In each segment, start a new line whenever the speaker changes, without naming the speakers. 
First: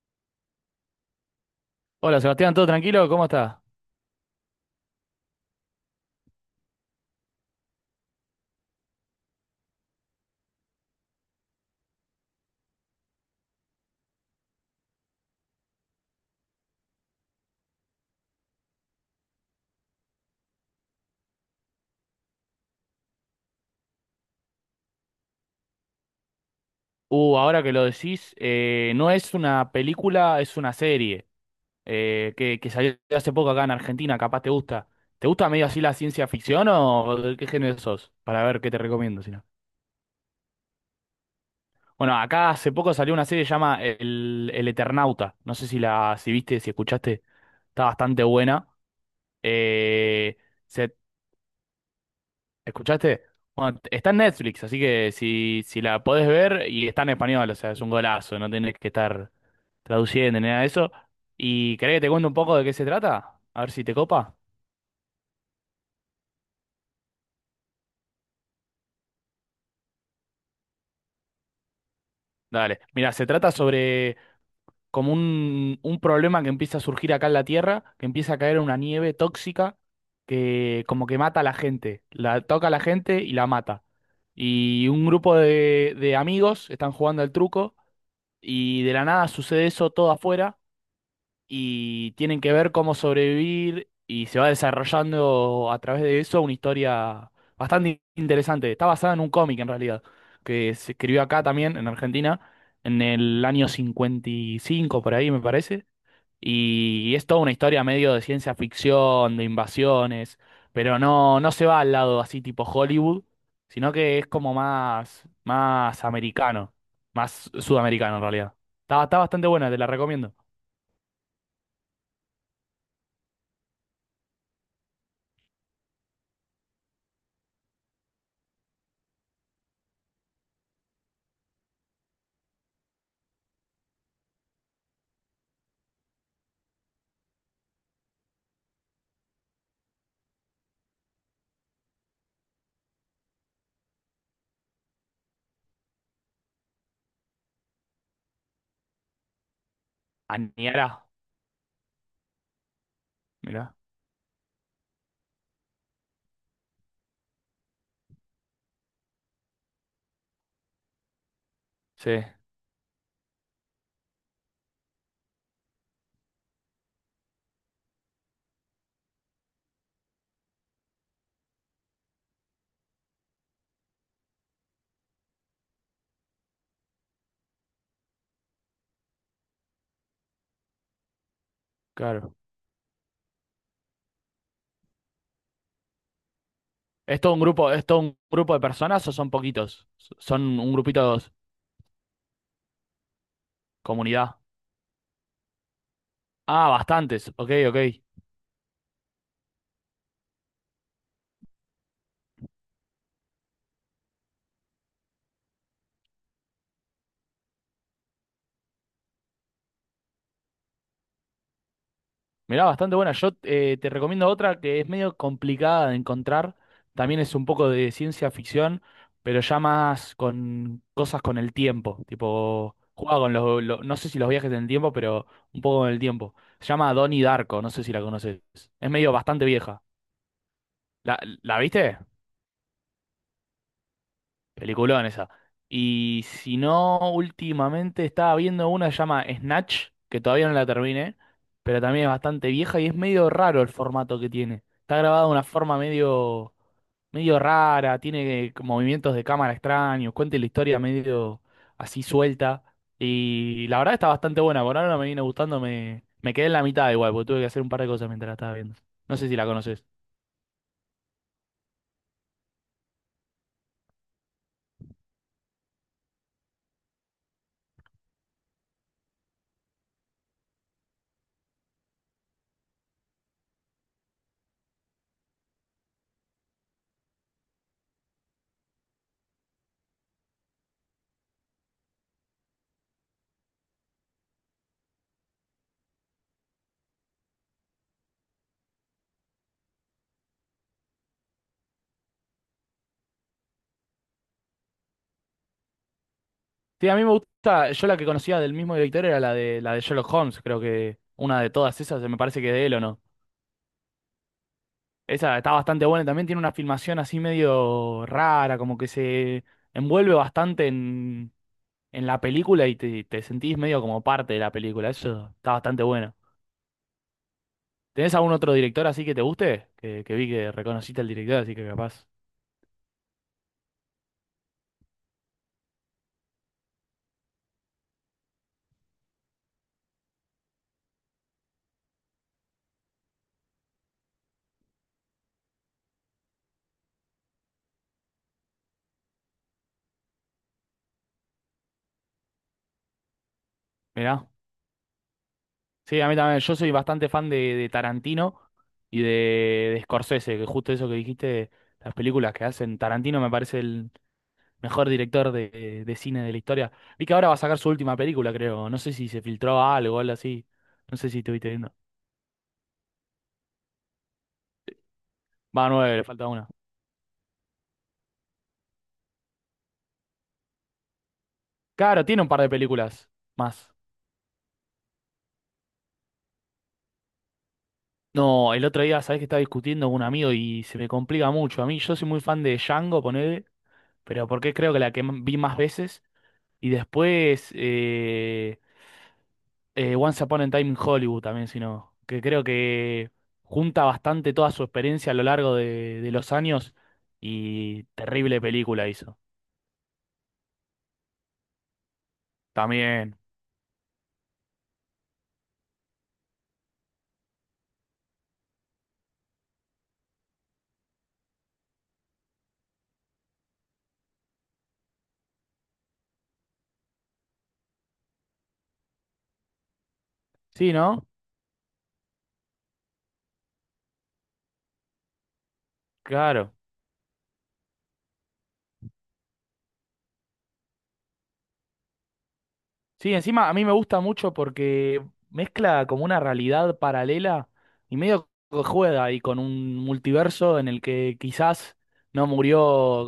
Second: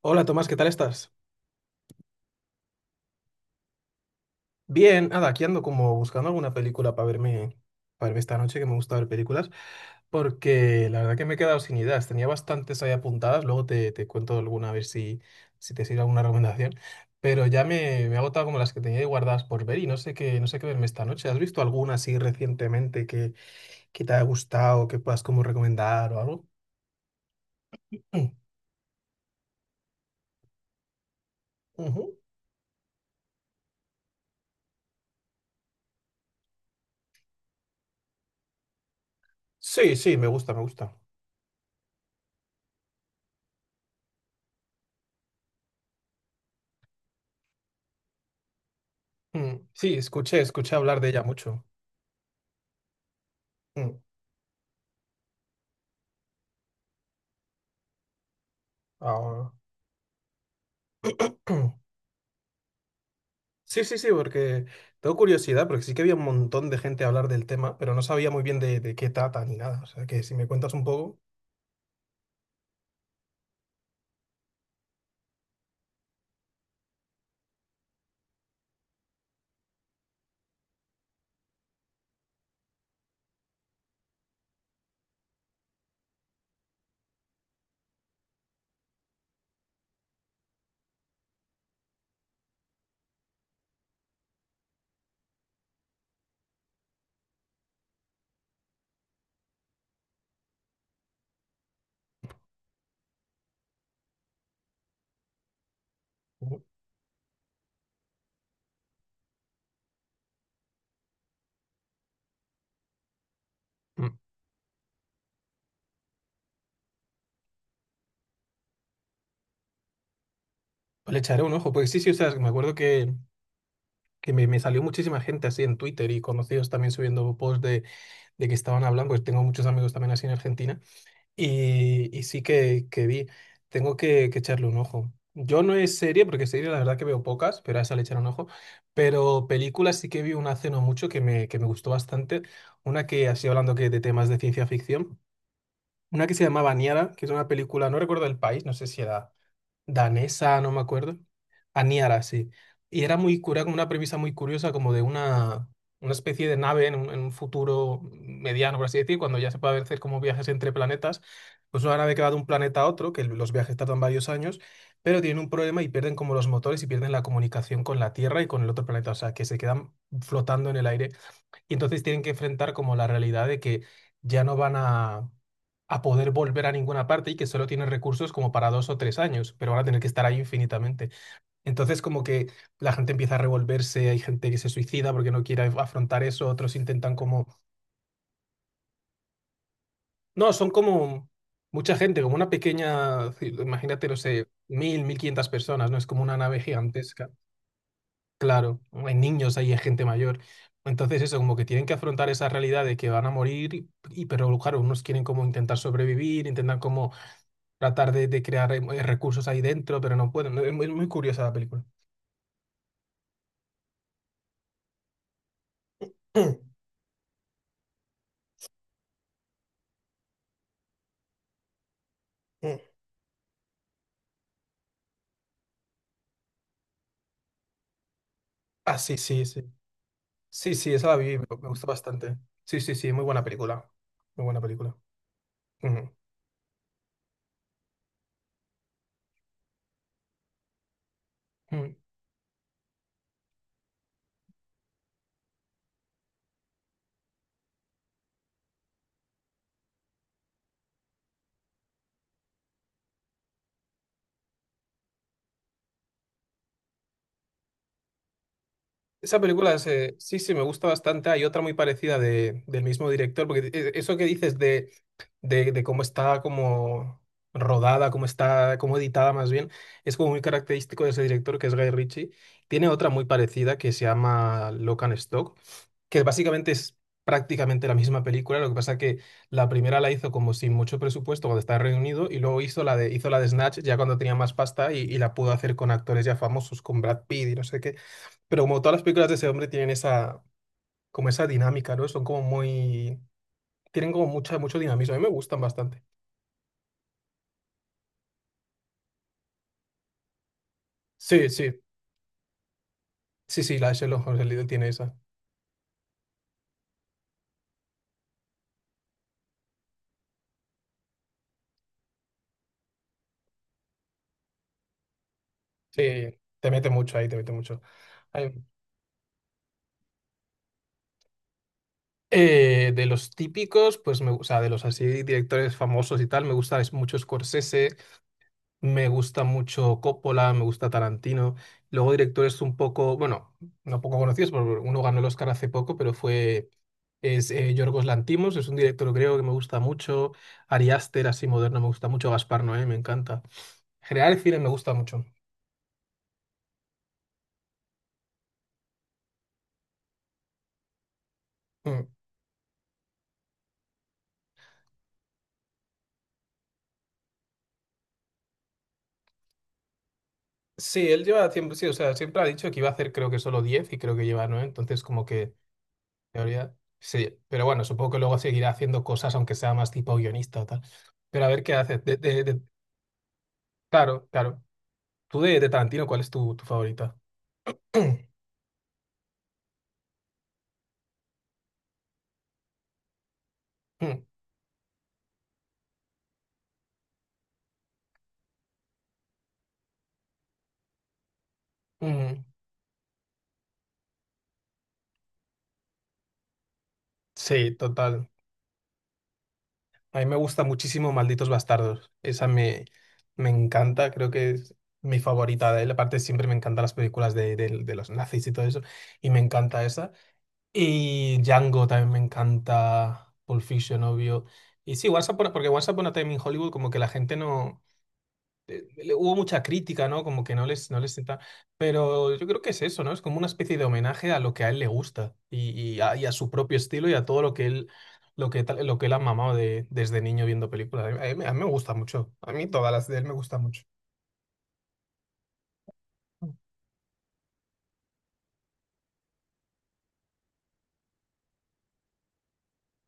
Hola Tomás, ¿qué tal estás?
Hola Sebastián, ¿todo tranquilo? ¿Cómo estás?
Bien, nada, aquí ando como buscando alguna película para verme esta noche, que me gusta ver películas, porque la verdad que me he quedado sin ideas. Tenía bastantes ahí apuntadas, luego te cuento alguna a ver si te sirve alguna recomendación, pero ya me he agotado como las que tenía ahí guardadas por ver y no sé qué verme esta noche. ¿Has visto alguna así recientemente que te haya gustado, que puedas como recomendar o algo?
Ahora que lo
Mm,
decís, no es una película, es una serie
ujú.
que salió hace poco acá en Argentina, capaz te gusta. ¿Te gusta medio así la ciencia ficción o de qué género sos? Para ver qué te recomiendo, si no.
Sí, sí, me gusta, me gusta.
Bueno, acá hace poco salió una serie que se llama El Eternauta. No sé si viste, si escuchaste, está bastante buena.
Mm, sí,
Eh,
escuché
se
hablar de ella mucho.
¿Escuchaste? Bueno,
Mm,
está en Netflix, así que si la podés ver y está en español, o sea, es un golazo, no tenés que estar
ahora-
traduciendo ni nada de eso. ¿Y querés que te cuente un poco de qué se trata? A ver si
Sí,
te
sí, sí,
copa.
porque tengo curiosidad, porque sí que había un montón de gente a hablar del tema, pero no sabía muy bien de qué trata ni nada. O sea, que si me cuentas un poco,
Dale. Mira, se trata sobre como un problema que empieza a surgir acá en la Tierra, que empieza a caer una nieve tóxica que como que mata a la gente, la toca a la gente y la mata. Y un grupo de amigos están jugando al truco y de la nada sucede eso todo afuera y tienen que ver cómo sobrevivir y se va desarrollando a través de eso una historia bastante interesante. Está basada en un cómic en realidad, que se escribió acá también en Argentina en el año 55 por ahí me parece,
uh,
y es toda una historia medio de ciencia ficción, de invasiones, pero no se va al lado así tipo Hollywood, sino
mm,
que es como más americano, más sudamericano en realidad. Está bastante buena, te la recomiendo.
pues le echaré un ojo. Porque sí, sí, o sea, me acuerdo que me salió muchísima gente así en Twitter y conocidos también subiendo posts de que estaban hablando, pues tengo muchos amigos también así en Argentina. Y sí que vi, tengo que echarle un ojo. Yo no es serie, porque serie la verdad que veo pocas, pero a esa le echaré un ojo. Pero películas sí que vi una hace no mucho que me gustó bastante. Una que, así hablando que de temas de ciencia ficción, una que se llamaba Niara, que es una película, no recuerdo el país, no sé si era danesa, no me
Aniara.
acuerdo. Aniara, sí. Y era muy cura,
Mira,
una premisa muy curiosa, como de una especie de nave en un futuro mediano, por así decir, cuando ya se puede hacer como viajes entre planetas. Pues una
sí,
nave que va de un planeta a otro, que los viajes tardan varios años, pero tienen un problema y pierden como los motores y pierden la comunicación con la Tierra y con el otro planeta, o sea, que se quedan flotando en el aire. Y entonces tienen que enfrentar como la realidad de que ya no van a poder volver a ninguna parte y que solo tienen recursos como para 2 o 3 años, pero van a tener que estar ahí infinitamente. Entonces como
claro.
que la gente empieza a revolverse, hay gente que se suicida porque no quiere afrontar eso, otros intentan
¿Es todo un
como...
grupo, es todo un grupo de personas o son poquitos? Son
No, son
un grupito,
como mucha gente, como una pequeña, imagínate, no
comunidad.
sé, 1.500 personas, ¿no? Es como una nave
Ah,
gigantesca.
bastantes. Ok, ok.
Claro, hay niños, ahí, hay gente mayor. Entonces eso, como que tienen que afrontar esa realidad de que van a morir, pero claro, unos quieren como intentar sobrevivir, intentan como tratar de crear recursos ahí dentro, pero no pueden. Es muy, muy curiosa la película.
Mirá, bastante buena. Yo, te recomiendo otra que es medio complicada de encontrar. También es un poco de ciencia ficción, pero ya más con cosas con el tiempo.
Mm,
Tipo,
mm.
juega con los, no sé si los viajes en el tiempo, pero un poco con el tiempo. Se llama Donnie Darko, no sé si la conoces. Es
Ah,
medio
sí, sí,
bastante
sí.
vieja.
Sí, sí, esa la
¿La,
vi, me
¿La
me gustó
viste?
bastante. Sí, sí, sí, muy buena película. Muy buena película.
Peliculón esa.
Ujú.
Y si no, últimamente estaba viendo una que se llama Snatch, que todavía no la terminé, pero
Mm.
también es bastante vieja y es medio raro el formato que tiene. Está grabada de una forma medio rara, tiene movimientos de cámara extraños, cuenta la historia medio así suelta. Y la verdad está bastante buena, por ahora no me viene gustando, me quedé en la mitad igual, porque tuve que hacer un par de cosas mientras la estaba viendo. No sé si
Esa
la
película
conoces.
sí, sí, me gusta bastante. Hay otra muy parecida del mismo director, porque eso que dices de cómo está como rodada, cómo editada más bien, es como muy característico de ese director que es Guy Ritchie. Tiene otra muy parecida que se llama Lock and Stock, que básicamente es prácticamente la misma película, lo que pasa que la primera la hizo como sin mucho presupuesto cuando estaba reunido y luego hizo la de Snatch ya cuando tenía más pasta y la pudo hacer con actores ya famosos, con Brad Pitt y no sé qué. Pero como todas las películas de ese hombre tienen esa, como esa dinámica, ¿no? Son como muy, tienen como mucha, mucho dinamismo. A mí me gustan bastante.
Sí, a mí me gusta, yo la que conocía del mismo director era la de Sherlock Holmes, creo que una
Sí,
de
sí,
todas esas, me parece que de él o no.
sí, sí, la de Sherlock Holmes, el Lidl tiene esa.
Esa está bastante buena, también tiene una filmación así medio rara, como que se envuelve bastante en la película y te sentís medio como parte de la película, eso está bastante bueno.
Sí, te mete mucho ahí, te mete mucho.
¿Tenés algún otro
Ay,
director así que te guste? Que vi que reconociste al director, así que capaz.
de los típicos, pues o sea, de los así directores famosos y tal, me gusta es mucho Scorsese. Me gusta mucho Coppola, me gusta Tarantino. Luego directores un poco, bueno, no poco conocidos, porque uno ganó el Oscar hace poco, es Yorgos Lanthimos, es un director creo que me gusta mucho. Ari Aster, así moderno, me gusta mucho. Gaspar Noé, me encanta. En
Mirá.
general el cine me gusta mucho.
Sí, a mí también. Yo soy bastante fan de Tarantino y de, de Scorsese, que justo eso que dijiste, las
Mm.
películas que hacen. Tarantino me parece el mejor director de cine de la historia. Vi que ahora va a sacar su última película, creo. No sé si se filtró algo o algo así. No sé
Sí,
si
él
estuviste
lleva
viendo.
siempre, sí, o sea, siempre ha dicho que iba a hacer creo que solo 10 y creo que lleva 9 entonces como que, en
Va, nueve, le falta una.
teoría, sí, pero bueno, supongo que luego seguirá haciendo cosas aunque sea más tipo guionista o tal. Pero a ver qué hace.
Claro,
De-
tiene un par
de-
de
de-
películas más.
claro, claro. Tú de Tarantino, ¿cuál es tu favorita?
No, el otro día, sabés que estaba discutiendo con un amigo y se me complica mucho. A mí, yo soy muy fan de Django, ponele,
Mm,
pero porque creo que la que vi más veces. Y después, Once Upon a Time in Hollywood también, sino que
mm.
creo que junta bastante toda su experiencia a lo largo de los años
Sí,
y
total.
terrible película hizo.
A mí me gusta muchísimo Malditos Bastardos. Esa me,
También.
me encanta, creo que es mi favorita de él. Aparte, siempre me encantan las películas de los nazis y todo eso. Y me encanta esa. Y Django también me encanta. Pulp Fiction, obvio. Y sí, porque Once Upon a Time in Hollywood, como que la gente no. Hubo mucha crítica, ¿no? Como que no
Sí,
les, no
¿no?
les senta. Pero yo creo que es eso, ¿no? Es como una especie de homenaje a lo que a él le gusta y a su
Claro.
propio estilo y a todo lo que él, lo que él ha mamado desde niño viendo películas. A mí me gusta mucho. A mí todas las
Sí,
de él me
encima a
gustan
mí me
mucho.
gusta mucho porque mezcla como una realidad paralela y medio que juega ahí con un multiverso en el que quizás no murió,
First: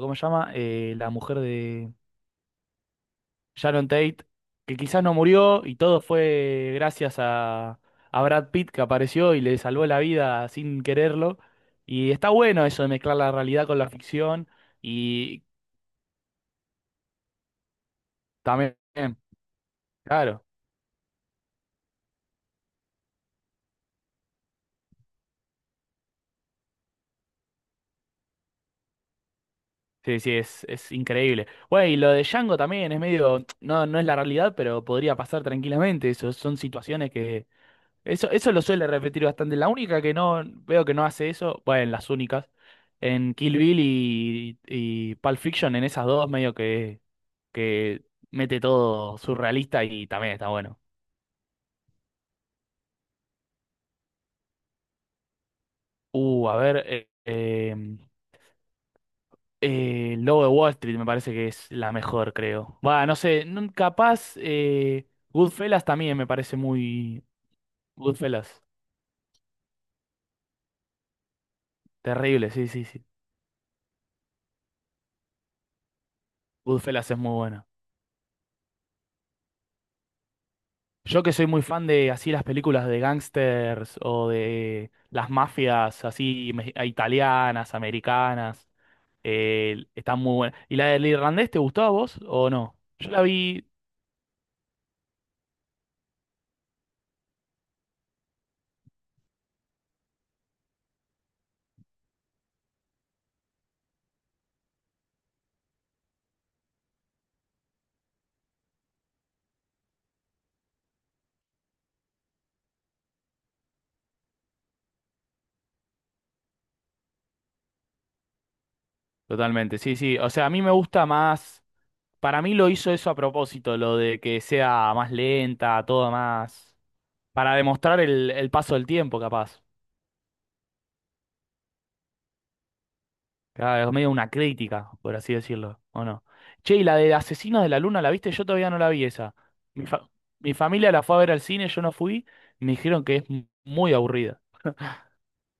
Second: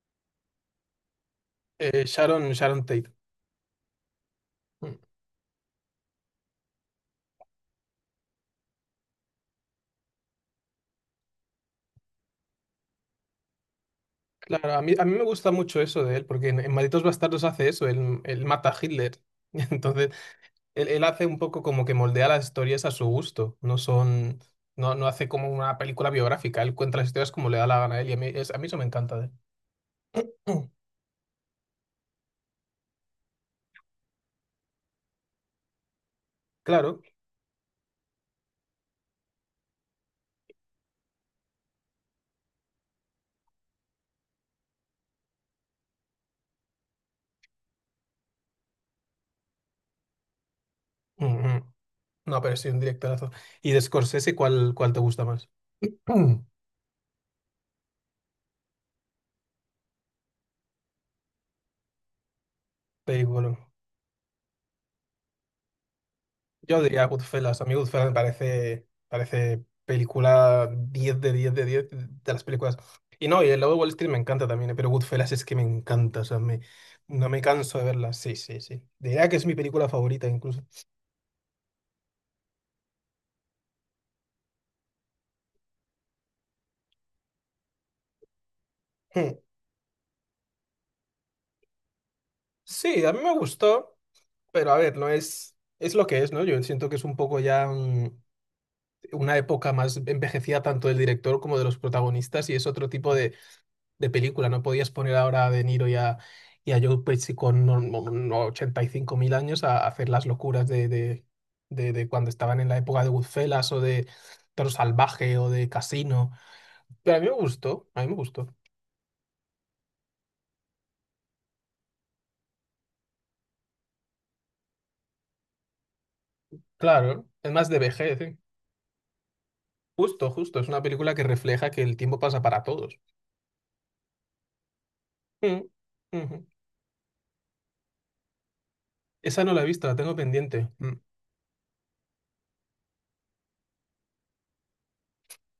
¿cómo se llama? La mujer de...
Sharon Tate.
Sharon Tate, que
Mm.
quizás no murió y todo fue gracias a Brad Pitt que apareció y le salvó la vida sin quererlo. Y está bueno eso de mezclar la realidad con la ficción
Claro, a mí me
y
gusta mucho eso de él, porque en Malditos Bastardos hace eso, él mata
también,
a Hitler. Entonces,
claro,
él hace un poco como que moldea las historias a su gusto. No son, no, no hace como una película biográfica. Él cuenta las historias como le da la gana a él y a mí, a mí eso me encanta de él.
sí, sí,
Mm,
es increíble. Bueno, y lo de Django también es medio, no, no es la realidad, pero podría pasar tranquilamente. Eso son
Claro.
situaciones que... Eso lo suele repetir bastante. La única que no veo que no hace eso, bueno, las únicas. En Kill Bill y Pulp Fiction, en esas dos, medio que mete todo surrealista y también está bueno.
Mm, mm. No, pero sí, un directorazo. ¿Y de Scorsese cuál, cuál te gusta más? Mm,
Uh, a ver, eh, em, El Lobo de Wall Street me parece que es la mejor, creo. Va, no sé,
Película.
capaz Goodfellas también me parece
Yo diría
muy...
Goodfellas. A mí Goodfellas me
Goodfellas,
parece, parece película 10 de 10 de 10 de las
terrible, sí,
películas.
sí, sí.
Y no, y el lado de Wall Street me encanta también, pero Goodfellas es que me encanta. O sea,
Goodfellas es
no
muy
me
buena.
canso de verla. Sí, sí, sí. Diría que es mi película favorita incluso.
Yo que soy muy fan de así las películas de gangsters o de las mafias así italianas, americanas.
Hmm.
Está muy buena. ¿Y la del irlandés te gustó a vos o no?
Sí,
Yo
a mí
la
me
vi
gustó, pero a ver, no es, es lo que es, ¿no? Yo siento que es un poco ya una época más envejecida tanto del director como de los protagonistas y es otro tipo de película. No podías poner ahora a De Niro y a Joe Pesci con no- no- no, 85.000 años a hacer las locuras de cuando estaban en la época de Goodfellas o de Toro Salvaje o de Casino. Pero a mí me gustó, a mí me gustó.
totalmente, sí, sí. O sea, a mí me gusta más. Para mí lo hizo eso a propósito, lo de que sea más lenta, todo más.
Claro, es
Para
más de
demostrar
vejez, ¿eh?
el paso del tiempo, capaz.
Justo, justo, es una película que refleja que el tiempo pasa para todos.
Claro, es medio una crítica, por así
Mm,
decirlo, ¿o no?
ujú.
Che, ¿y la de Asesinos de la Luna la viste? Yo todavía no la vi esa.
Esa no la he
Mi
visto, la
fa-
tengo
mi
pendiente.
familia
Mm.
la fue a ver al cine, yo no fui. Me dijeron que es muy aburrida.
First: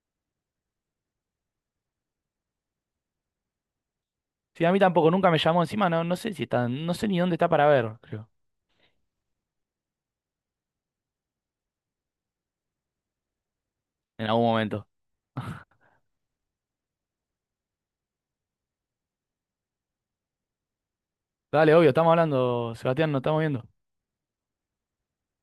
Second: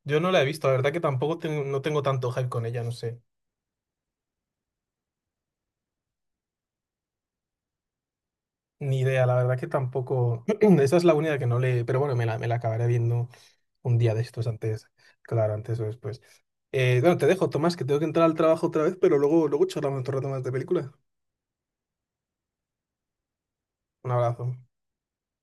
Yo no la he visto, la verdad que tampoco tengo, no tengo tanto hype con ella, no sé.
Sí, a mí tampoco, nunca me llamó encima, no, no sé si está, no sé ni dónde está para ver, creo.
Ni idea, la verdad que tampoco. Esa es la única que no le. Pero bueno, me la acabaré viendo un día de
En algún
estos
momento.
antes. Claro, antes o después. Bueno, te dejo, Tomás, que tengo que entrar al trabajo otra vez, pero luego, luego charlamos otro rato más de película.
Dale, obvio, estamos hablando, Sebastián, nos estamos viendo.
Un abrazo.